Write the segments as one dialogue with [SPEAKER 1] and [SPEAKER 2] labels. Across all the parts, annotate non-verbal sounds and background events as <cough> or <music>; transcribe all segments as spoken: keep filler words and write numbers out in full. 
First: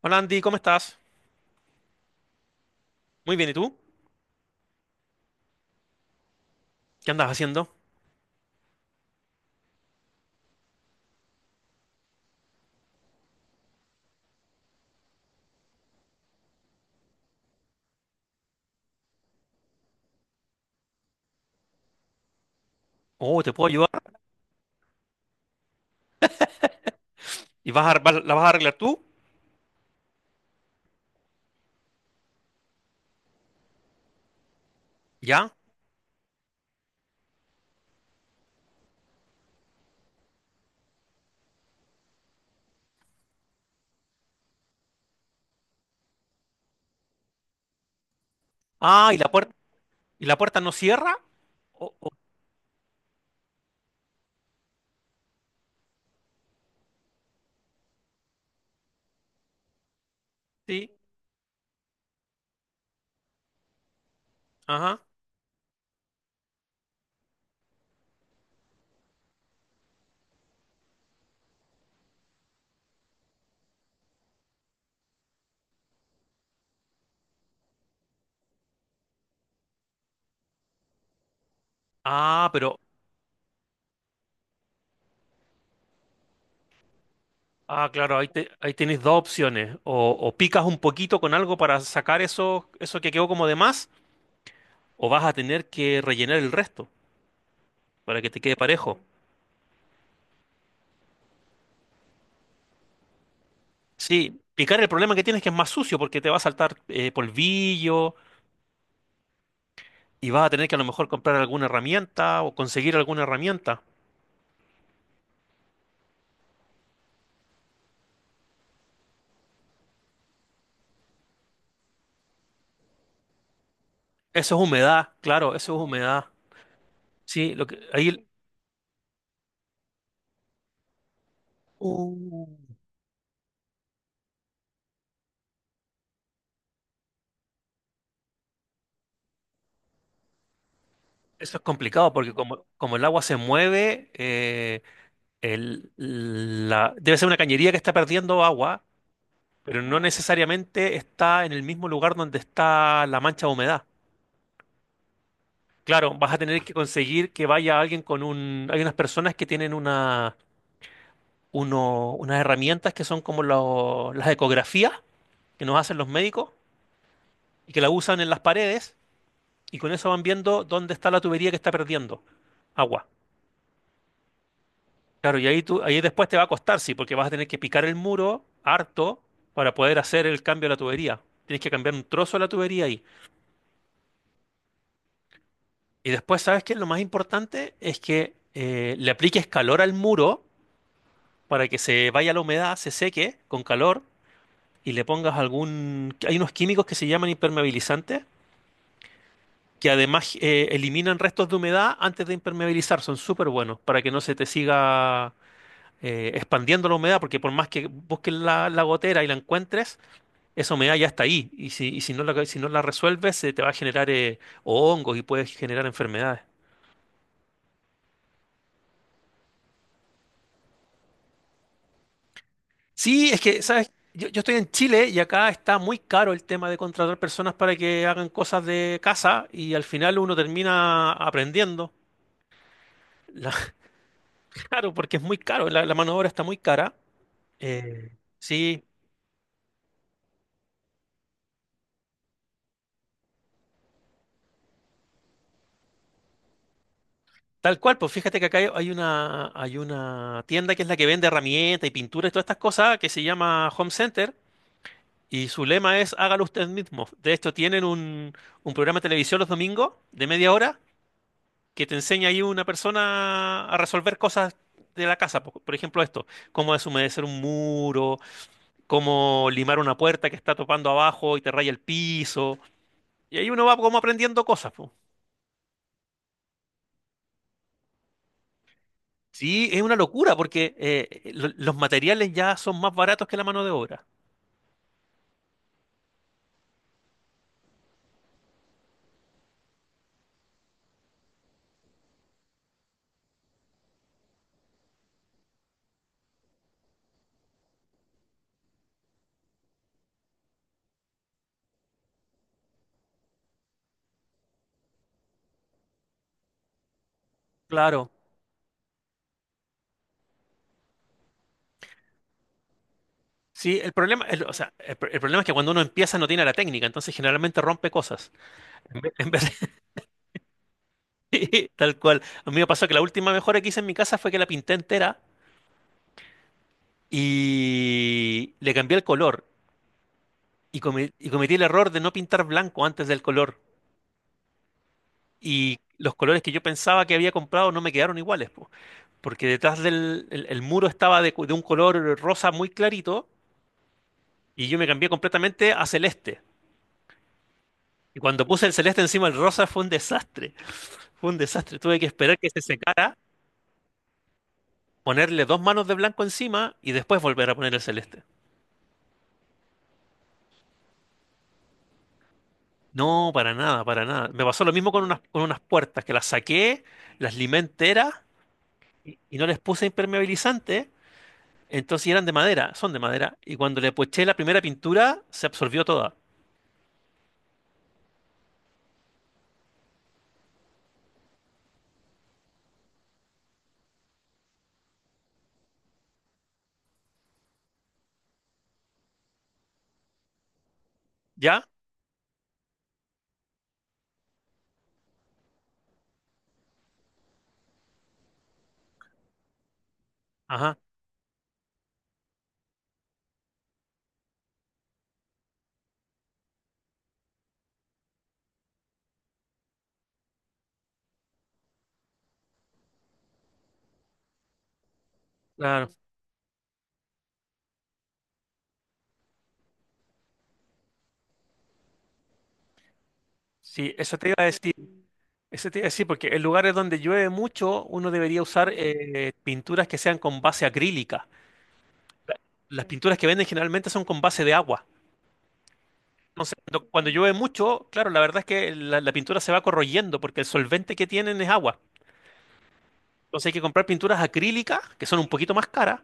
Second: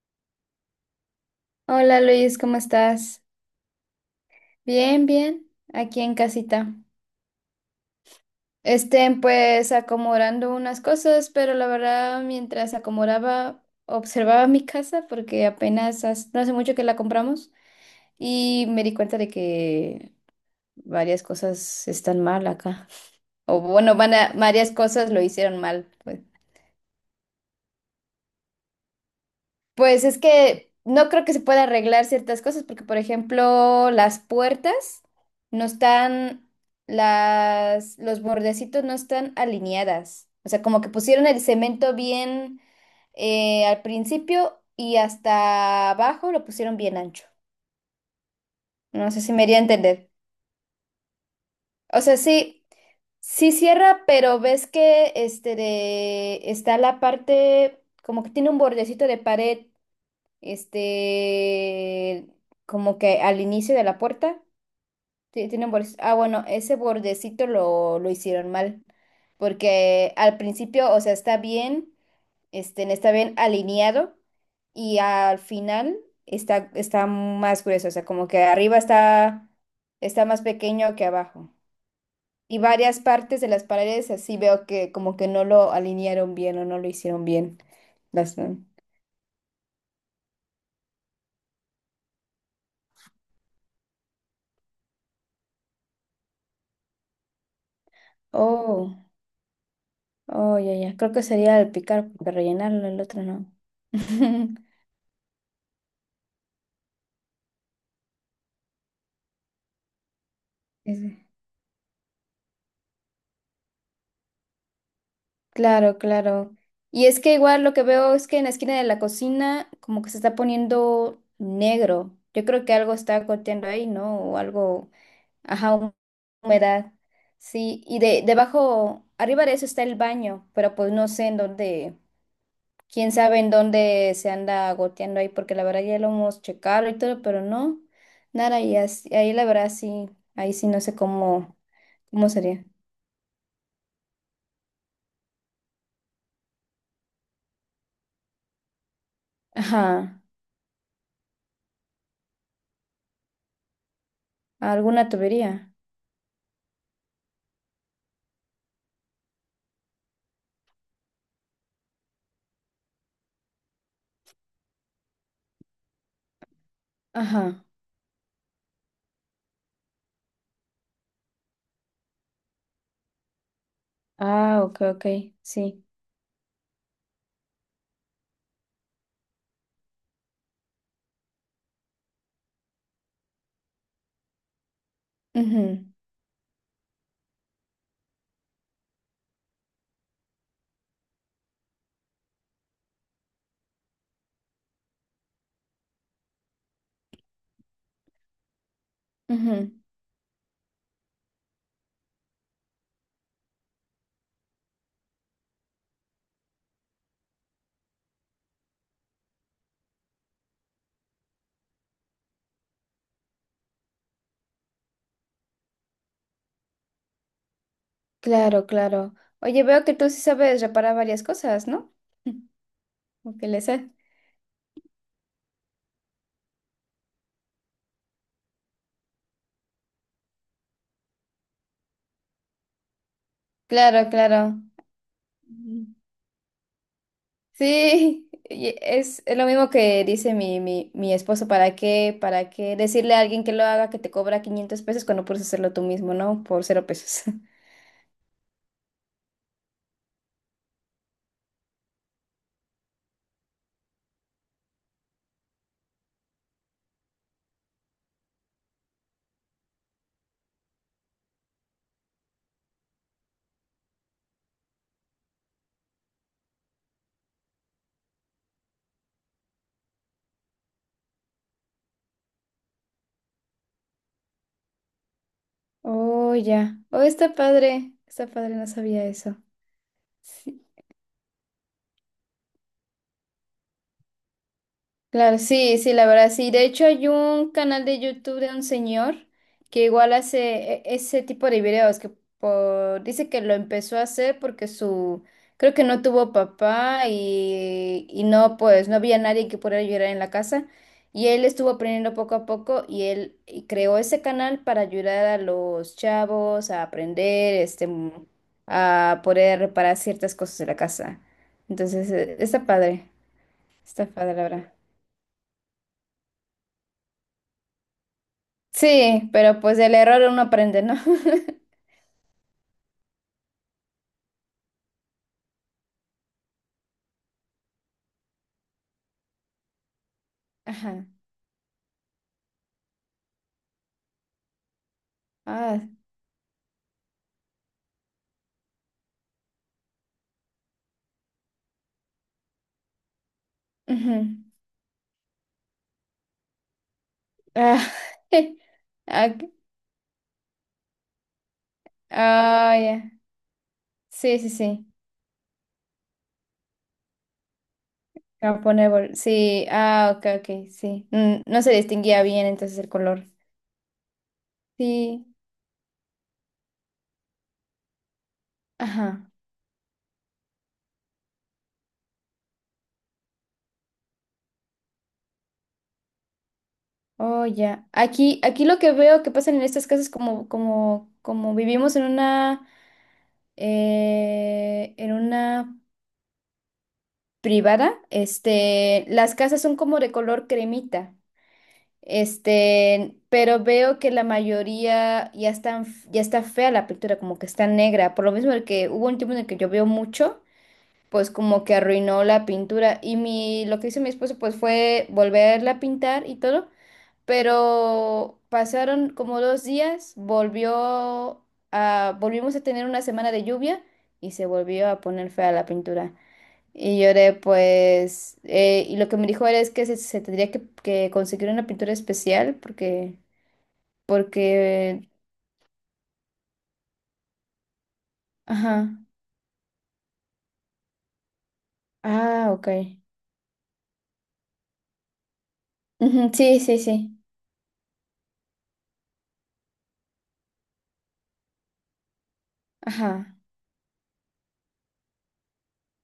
[SPEAKER 1] Hola Andy, ¿cómo estás?
[SPEAKER 2] Hola Luis, ¿cómo estás?
[SPEAKER 1] Muy bien, ¿y tú?
[SPEAKER 2] Bien, bien, aquí en casita.
[SPEAKER 1] ¿Qué andas haciendo?
[SPEAKER 2] Estén pues acomodando unas cosas, pero la verdad mientras acomodaba, observaba mi casa porque apenas hace- no hace mucho que la compramos y me di cuenta de que varias cosas están mal acá.
[SPEAKER 1] Oh, ¿te
[SPEAKER 2] O
[SPEAKER 1] puedo ayudar?
[SPEAKER 2] bueno, van a- varias cosas lo hicieron mal, pues.
[SPEAKER 1] ¿Y vas a, ar- vas- la vas a arreglar tú?
[SPEAKER 2] Pues es que no creo que se pueda arreglar ciertas cosas, porque por ejemplo, las puertas
[SPEAKER 1] ¿Ya?
[SPEAKER 2] no están, las, los bordecitos no están alineadas. O sea, como que pusieron el cemento bien eh, al principio y hasta abajo lo pusieron bien ancho. No
[SPEAKER 1] Ah, ¿y
[SPEAKER 2] sé
[SPEAKER 1] la
[SPEAKER 2] si me
[SPEAKER 1] puerta,
[SPEAKER 2] iría a entender.
[SPEAKER 1] ¿y la puerta no cierra? O
[SPEAKER 2] O
[SPEAKER 1] oh,
[SPEAKER 2] sea, sí, sí cierra, pero ves que este de- está la parte, como que tiene un bordecito de pared.
[SPEAKER 1] sí,
[SPEAKER 2] Este, Como que al inicio de la puerta,
[SPEAKER 1] ajá.
[SPEAKER 2] ti- tiene un borde- ah, bueno, ese bordecito lo, lo hicieron mal, porque al principio, o sea, está bien, este, está bien alineado y al final está, está más grueso, o sea, como que arriba está, está más pequeño que abajo.
[SPEAKER 1] Ah,
[SPEAKER 2] Y
[SPEAKER 1] pero,
[SPEAKER 2] varias partes de las paredes así veo que como que no lo alinearon bien o no lo hicieron bien.
[SPEAKER 1] ah, claro, ahí,
[SPEAKER 2] Las,
[SPEAKER 1] te- ahí tienes dos opciones. O, o picas un poquito con algo para sacar eso, eso que quedó como de más, o vas a tener que rellenar el resto para que te quede
[SPEAKER 2] oh.
[SPEAKER 1] parejo.
[SPEAKER 2] Oh, ya, ya. Creo que sería el picar, porque rellenarlo, el otro no.
[SPEAKER 1] Sí,
[SPEAKER 2] <laughs>
[SPEAKER 1] picar, el problema que tienes es que es más sucio porque te va a saltar eh, polvillo y vas a tener que a lo mejor
[SPEAKER 2] Ese.
[SPEAKER 1] comprar alguna herramienta o conseguir alguna herramienta.
[SPEAKER 2] Claro, claro. Y es que igual lo que veo es que en la esquina de la cocina como que se está poniendo negro. Yo creo que algo está goteando ahí, ¿no? O
[SPEAKER 1] Eso es
[SPEAKER 2] algo,
[SPEAKER 1] humedad, claro,
[SPEAKER 2] ajá,
[SPEAKER 1] eso es
[SPEAKER 2] hum-
[SPEAKER 1] humedad.
[SPEAKER 2] humedad.
[SPEAKER 1] Sí, lo que
[SPEAKER 2] Sí, y
[SPEAKER 1] ahí
[SPEAKER 2] de
[SPEAKER 1] el-
[SPEAKER 2] debajo, arriba de eso está el baño, pero pues no sé en dónde.
[SPEAKER 1] Uh,
[SPEAKER 2] Quién sabe en dónde se anda goteando ahí, porque la verdad ya lo hemos checado y todo, pero no, nada, y as- ahí la verdad sí, ahí sí no sé cómo,
[SPEAKER 1] eso es complicado
[SPEAKER 2] cómo
[SPEAKER 1] porque
[SPEAKER 2] sería.
[SPEAKER 1] como, como el agua se mueve, eh, el- la- debe ser una cañería que está perdiendo agua, pero no
[SPEAKER 2] Ajá,
[SPEAKER 1] necesariamente está en el mismo lugar donde está la mancha de humedad.
[SPEAKER 2] alguna tubería.
[SPEAKER 1] Claro, vas a tener que conseguir que vaya alguien con un... Hay unas personas que tienen una, uno- unas herramientas que son como lo- las ecografías que nos hacen los médicos
[SPEAKER 2] Ajá.
[SPEAKER 1] y que la usan en las paredes, y con eso van viendo dónde está la tubería que está perdiendo agua.
[SPEAKER 2] Ah, ok, ok,
[SPEAKER 1] Claro, y ahí, tú,
[SPEAKER 2] sí.
[SPEAKER 1] ahí después te va a costar, sí, porque vas a tener que picar el muro harto para poder hacer el cambio de la tubería. Tienes que cambiar un trozo de la tubería ahí. Y después, ¿sabes qué? Lo más importante es que eh, le apliques calor al muro para que se vaya la humedad, se seque con calor y le pongas algún... Hay unos químicos que se llaman impermeabilizantes,
[SPEAKER 2] Ujú, ujú.
[SPEAKER 1] que además eh, eliminan restos de humedad antes de impermeabilizar. Son súper buenos para que no se te siga eh, expandiendo la humedad, porque por más que busques la, la gotera y la encuentres, esa humedad ya está ahí. Y si, y si no la, si no la resuelves, se te va a generar eh, hongos y puedes generar enfermedades.
[SPEAKER 2] Claro, claro. Oye, veo que tú sí sabes reparar varias cosas, ¿no? <laughs>
[SPEAKER 1] Sí,
[SPEAKER 2] O
[SPEAKER 1] es
[SPEAKER 2] que le
[SPEAKER 1] que,
[SPEAKER 2] sé.
[SPEAKER 1] ¿sabes? Yo, yo estoy en Chile y acá está muy caro el tema de contratar personas para que hagan cosas de casa y al final uno termina aprendiendo. La-
[SPEAKER 2] Claro, claro.
[SPEAKER 1] <laughs> claro, porque es muy caro, la, la mano de obra está muy cara. Eh,
[SPEAKER 2] Sí, y
[SPEAKER 1] sí,
[SPEAKER 2] es, es lo mismo que dice mi, mi, mi esposo, ¿para qué, para qué decirle a alguien que lo haga que te cobra quinientos pesos cuando puedes hacerlo tú mismo, ¿no? Por cero pesos. <laughs>
[SPEAKER 1] tal cual. Pues fíjate que acá hay hay una, hay una tienda que es la que vende herramientas y pinturas y todas estas cosas, que se llama Home Center, y su lema es hágalo usted mismo. De hecho, tienen un, un programa de televisión los domingos de media hora que te enseña ahí una persona a resolver cosas de la casa. Por, por ejemplo, esto, cómo deshumedecer un muro, cómo limar una puerta que está topando abajo y te raya el piso. Y ahí uno va como aprendiendo cosas.
[SPEAKER 2] Oh, ya. Oh, está padre. Está padre, no sabía eso.
[SPEAKER 1] Sí, es una locura
[SPEAKER 2] Sí.
[SPEAKER 1] porque eh, eh, lo- los materiales ya son más baratos que la mano de obra.
[SPEAKER 2] Claro, sí, sí, la verdad, sí. De hecho, hay un canal de YouTube de un señor que igual hace e- ese tipo de videos, que por- dice que lo empezó a hacer porque su, creo que no tuvo papá y, y no, pues, no había nadie que pudiera ayudar en la casa. Y él estuvo aprendiendo poco a poco y él y creó ese canal para ayudar a los chavos a aprender, este,
[SPEAKER 1] Claro.
[SPEAKER 2] mm, a poder reparar ciertas cosas de la casa. Entonces, eh, está padre,
[SPEAKER 1] Sí, el
[SPEAKER 2] está
[SPEAKER 1] problema,
[SPEAKER 2] padre,
[SPEAKER 1] el-
[SPEAKER 2] la
[SPEAKER 1] o
[SPEAKER 2] verdad.
[SPEAKER 1] sea, el, pr- el problema es que cuando uno empieza no tiene la técnica, entonces generalmente rompe cosas. En ve- <laughs>
[SPEAKER 2] Sí,
[SPEAKER 1] en vez
[SPEAKER 2] pero pues del error uno aprende, ¿no?
[SPEAKER 1] de- <laughs>
[SPEAKER 2] <laughs>
[SPEAKER 1] tal cual. A mí me pasó que la última mejora que hice en mi casa fue que la pinté entera y le cambié el color. Y,
[SPEAKER 2] Ajá.
[SPEAKER 1] come- y cometí el error de no pintar blanco antes del color. Y
[SPEAKER 2] Ah,
[SPEAKER 1] los colores que yo pensaba que había comprado no me quedaron iguales, po. Porque detrás del el, el muro estaba de, cu- de un color rosa muy clarito.
[SPEAKER 2] ujú.
[SPEAKER 1] Y yo me cambié completamente a celeste.
[SPEAKER 2] Ah,
[SPEAKER 1] Y cuando
[SPEAKER 2] <laughs>
[SPEAKER 1] puse el celeste
[SPEAKER 2] ah,
[SPEAKER 1] encima del
[SPEAKER 2] ok.
[SPEAKER 1] rosa fue un desastre. Fue un desastre. Tuve que esperar que se
[SPEAKER 2] Ah, ya.
[SPEAKER 1] secara,
[SPEAKER 2] Sí, sí, sí.
[SPEAKER 1] ponerle dos manos de blanco encima y después volver a poner el celeste.
[SPEAKER 2] Japonés, bol- sí. Ah, ok, ok, sí. Mm, no se distinguía bien entonces el color.
[SPEAKER 1] No, para nada, para nada. Me pasó lo mismo con unas,
[SPEAKER 2] Sí.
[SPEAKER 1] con unas puertas, que las saqué, las limé enteras y,
[SPEAKER 2] Ajá.
[SPEAKER 1] y no les puse impermeabilizante. Entonces, y eran de madera, son de madera. Y cuando le eché la primera pintura, se absorbió toda.
[SPEAKER 2] Oh, ya. Aquí, aquí lo que veo que pasa en estas casas como, como, como vivimos en una, eh, en una privada, este, las casas son como de color cremita.
[SPEAKER 1] ¿Ya?
[SPEAKER 2] Este, pero veo que la mayoría ya están, ya está fea la pintura, como que está negra. Por lo mismo el que hubo un tiempo en el que llovió mucho,
[SPEAKER 1] Ajá,
[SPEAKER 2] pues como que arruinó la pintura. Y mi, lo que hizo mi esposo pues fue volverla a pintar y todo. Pero pasaron como dos días, volvió a, volvimos a tener una semana de lluvia y se volvió a poner fea la
[SPEAKER 1] claro.
[SPEAKER 2] pintura. Y lloré, pues, eh, y lo que me dijo era es que se, se tendría que, que conseguir una pintura especial porque,
[SPEAKER 1] Sí, eso te iba a decir.
[SPEAKER 2] porque,
[SPEAKER 1] Ese te iba a decir, porque en lugares donde llueve mucho, uno debería usar
[SPEAKER 2] ajá,
[SPEAKER 1] eh, pinturas que sean con base acrílica.
[SPEAKER 2] ah, ok.
[SPEAKER 1] Las pinturas que venden generalmente son con base de agua.
[SPEAKER 2] Ujú,
[SPEAKER 1] Entonces,
[SPEAKER 2] sí, sí,
[SPEAKER 1] cuando,
[SPEAKER 2] sí,
[SPEAKER 1] cuando llueve mucho, claro, la verdad es que la, la pintura se va corroyendo porque el solvente que tienen es agua.
[SPEAKER 2] ajá,
[SPEAKER 1] Entonces hay que comprar pinturas acrílicas, que son un poquito más caras,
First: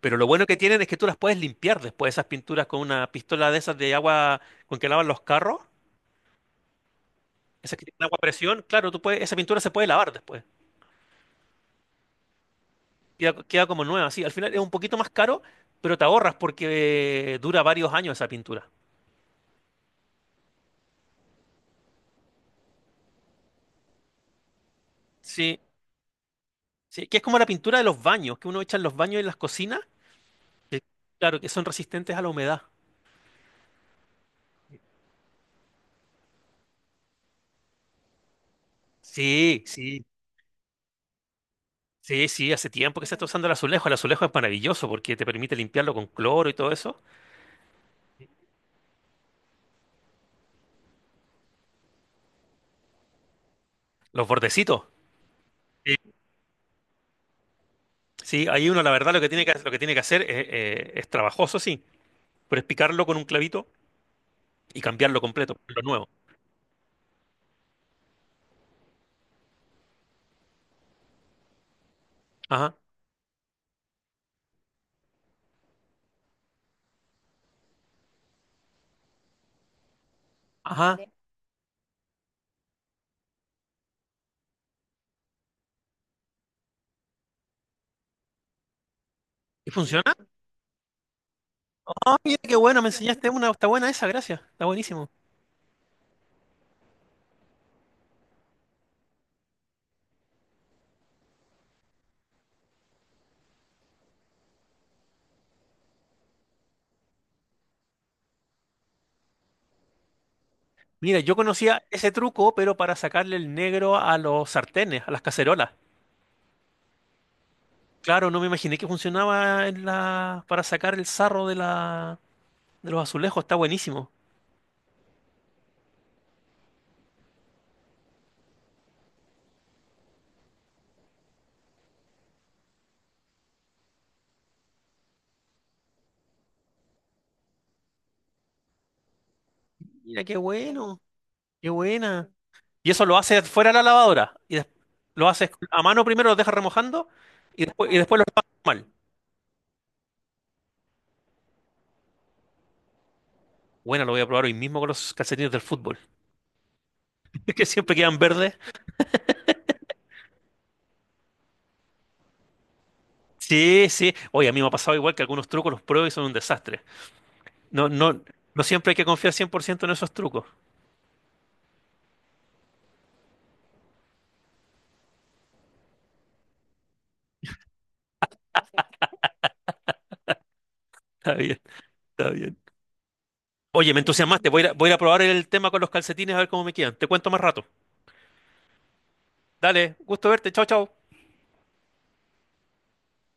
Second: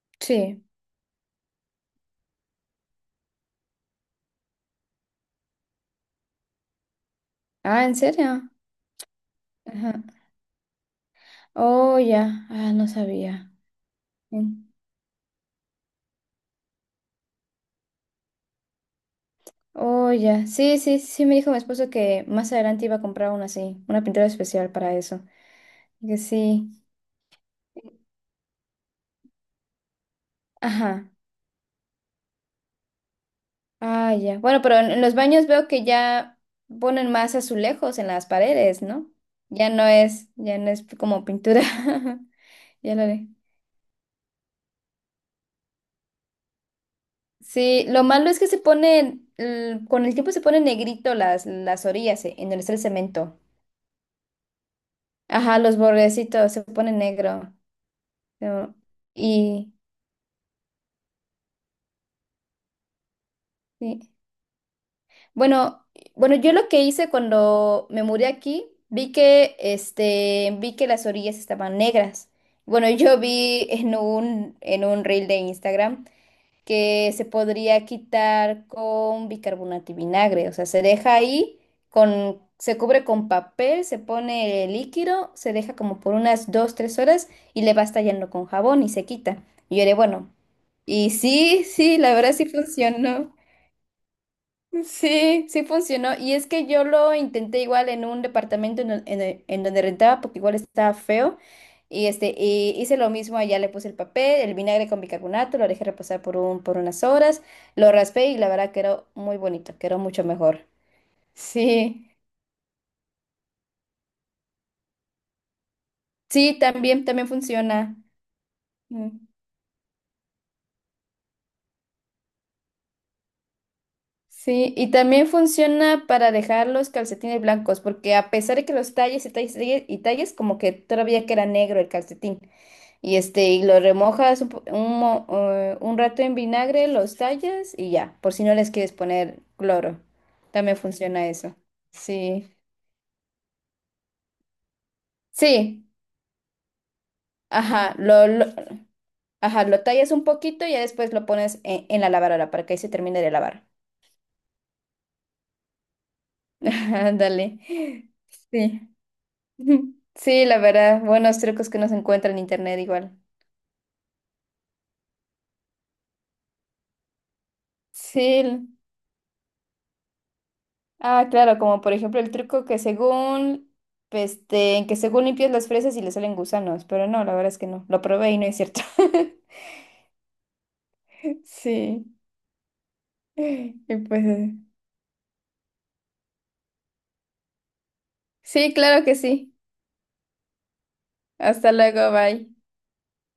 [SPEAKER 1] pero lo bueno que
[SPEAKER 2] sí.
[SPEAKER 1] tienen es que tú las puedes limpiar después, esas pinturas, con una pistola de esas de agua con que lavan los carros, esas que
[SPEAKER 2] Ah, ¿en
[SPEAKER 1] tienen agua a
[SPEAKER 2] serio?
[SPEAKER 1] presión, claro, tú puedes, esa pintura se puede
[SPEAKER 2] Ajá.
[SPEAKER 1] lavar después.
[SPEAKER 2] Oh, ya, ah, no
[SPEAKER 1] Queda,
[SPEAKER 2] sabía.
[SPEAKER 1] queda como nueva, sí. Al final es
[SPEAKER 2] Mm.
[SPEAKER 1] un poquito más caro, pero te ahorras porque eh, dura varios años esa pintura.
[SPEAKER 2] Oh, ya, sí, sí, sí, me dijo mi esposo que más adelante iba a comprar una así, una pintura especial para eso.
[SPEAKER 1] Sí,
[SPEAKER 2] Que sí,
[SPEAKER 1] sí, que es como la pintura de los baños, que uno echa en los baños y en las cocinas, que,
[SPEAKER 2] ajá.
[SPEAKER 1] claro, que son resistentes a la humedad.
[SPEAKER 2] Ah, ya. Bueno, pero en en los baños veo que ya ponen más azulejos en las paredes, ¿no?
[SPEAKER 1] Sí,
[SPEAKER 2] Ya no
[SPEAKER 1] sí,
[SPEAKER 2] es, ya no es como pintura.
[SPEAKER 1] sí,
[SPEAKER 2] <laughs>
[SPEAKER 1] sí, hace
[SPEAKER 2] Ya
[SPEAKER 1] tiempo
[SPEAKER 2] lo
[SPEAKER 1] que se está
[SPEAKER 2] haré.
[SPEAKER 1] usando el azulejo. El azulejo es maravilloso porque te permite limpiarlo con cloro y todo eso.
[SPEAKER 2] Sí, lo malo es que se ponen, l- con el tiempo se ponen negrito las, las orillas, eh, en donde está el cemento.
[SPEAKER 1] Los bordecitos.
[SPEAKER 2] Ajá, los
[SPEAKER 1] Sí,
[SPEAKER 2] bordecitos se ponen negro.
[SPEAKER 1] sí, ahí
[SPEAKER 2] Pero-
[SPEAKER 1] uno la verdad lo que tiene que, lo
[SPEAKER 2] y
[SPEAKER 1] que tiene que hacer es, eh, es trabajoso, sí, pero es picarlo con un clavito
[SPEAKER 2] sí.
[SPEAKER 1] y cambiarlo completo, lo
[SPEAKER 2] Bueno,
[SPEAKER 1] nuevo.
[SPEAKER 2] bueno, yo lo que hice cuando me mudé aquí, vi que, este, vi que las orillas estaban negras.
[SPEAKER 1] Ajá,
[SPEAKER 2] Bueno, <laughs> yo vi en un, en un reel de Instagram que se podría quitar con bicarbonato y vinagre. O sea, se
[SPEAKER 1] ajá.
[SPEAKER 2] deja ahí con, se cubre con papel, se pone el líquido, se deja como por unas dos, tres horas y le vas tallando con jabón y se quita.
[SPEAKER 1] ¿Y
[SPEAKER 2] Y yo diré,
[SPEAKER 1] funciona?
[SPEAKER 2] bueno, y sí, sí, la
[SPEAKER 1] Ah,
[SPEAKER 2] verdad
[SPEAKER 1] mira
[SPEAKER 2] sí
[SPEAKER 1] qué bueno, me enseñaste
[SPEAKER 2] funcionó.
[SPEAKER 1] una. Está buena esa, gracias. Está buenísimo.
[SPEAKER 2] Sí, sí funcionó. Y es que yo lo intenté igual en un departamento en, don- en el- en donde rentaba, porque igual estaba feo. Y este, y hice lo mismo allá, le puse el papel, el vinagre con bicarbonato, lo dejé reposar por un, por unas horas, lo raspé y la verdad quedó muy bonito, quedó mucho mejor.
[SPEAKER 1] Mira, yo conocía
[SPEAKER 2] Sí,
[SPEAKER 1] ese truco, pero para sacarle el negro a los sartenes, a las cacerolas.
[SPEAKER 2] sí, también, también funciona.
[SPEAKER 1] Claro, no me imaginé que
[SPEAKER 2] Mm.
[SPEAKER 1] funcionaba en la... para sacar el sarro de la... de los azulejos. Está buenísimo.
[SPEAKER 2] Sí, y también funciona para dejar los calcetines blancos, porque a pesar de que los talles y talles y talles, y talles, como que todavía queda negro el calcetín. Y este, y lo remojas un, po- un mo- eh, un rato en vinagre, los tallas y ya, por si no les quieres poner cloro.
[SPEAKER 1] Mira qué
[SPEAKER 2] También
[SPEAKER 1] bueno,
[SPEAKER 2] funciona eso.
[SPEAKER 1] qué buena.
[SPEAKER 2] Sí.
[SPEAKER 1] Y eso lo haces fuera de la lavadora. Y des- lo haces a
[SPEAKER 2] Sí,
[SPEAKER 1] mano primero, lo dejas remojando y después,
[SPEAKER 2] ajá,
[SPEAKER 1] y después lo
[SPEAKER 2] lo,
[SPEAKER 1] lavas
[SPEAKER 2] lo-
[SPEAKER 1] mal.
[SPEAKER 2] ajá, lo tallas un poquito y ya después lo pones en, en la lavadora para que ahí se termine de lavar.
[SPEAKER 1] Bueno, lo voy a probar hoy mismo con los calcetines del fútbol,
[SPEAKER 2] <laughs>
[SPEAKER 1] <laughs>
[SPEAKER 2] Ándale.
[SPEAKER 1] que siempre quedan verdes.
[SPEAKER 2] Sí. <laughs> Sí, la verdad, buenos trucos que no se encuentran en internet igual.
[SPEAKER 1] Sí, sí. Oye, a mí me ha pasado igual que algunos trucos los pruebo y son un desastre. No, no, no
[SPEAKER 2] Sí.
[SPEAKER 1] siempre hay que confiar cien por ciento en esos trucos. <laughs>
[SPEAKER 2] Ah, claro, como por ejemplo el truco que según, este, en que según limpias las fresas y le salen gusanos, pero no, la verdad es que no, lo probé y no es cierto. <laughs>
[SPEAKER 1] Está bien,
[SPEAKER 2] Sí,
[SPEAKER 1] está bien. Oye,
[SPEAKER 2] y
[SPEAKER 1] me
[SPEAKER 2] pues
[SPEAKER 1] entusiasmaste.
[SPEAKER 2] eh,
[SPEAKER 1] Voy a, ir a- voy a ir a probar el tema con los calcetines a ver cómo me quedan. Te cuento más rato.
[SPEAKER 2] sí, claro que sí.
[SPEAKER 1] Dale, gusto verte. Chao, chao.
[SPEAKER 2] Hasta luego, bye.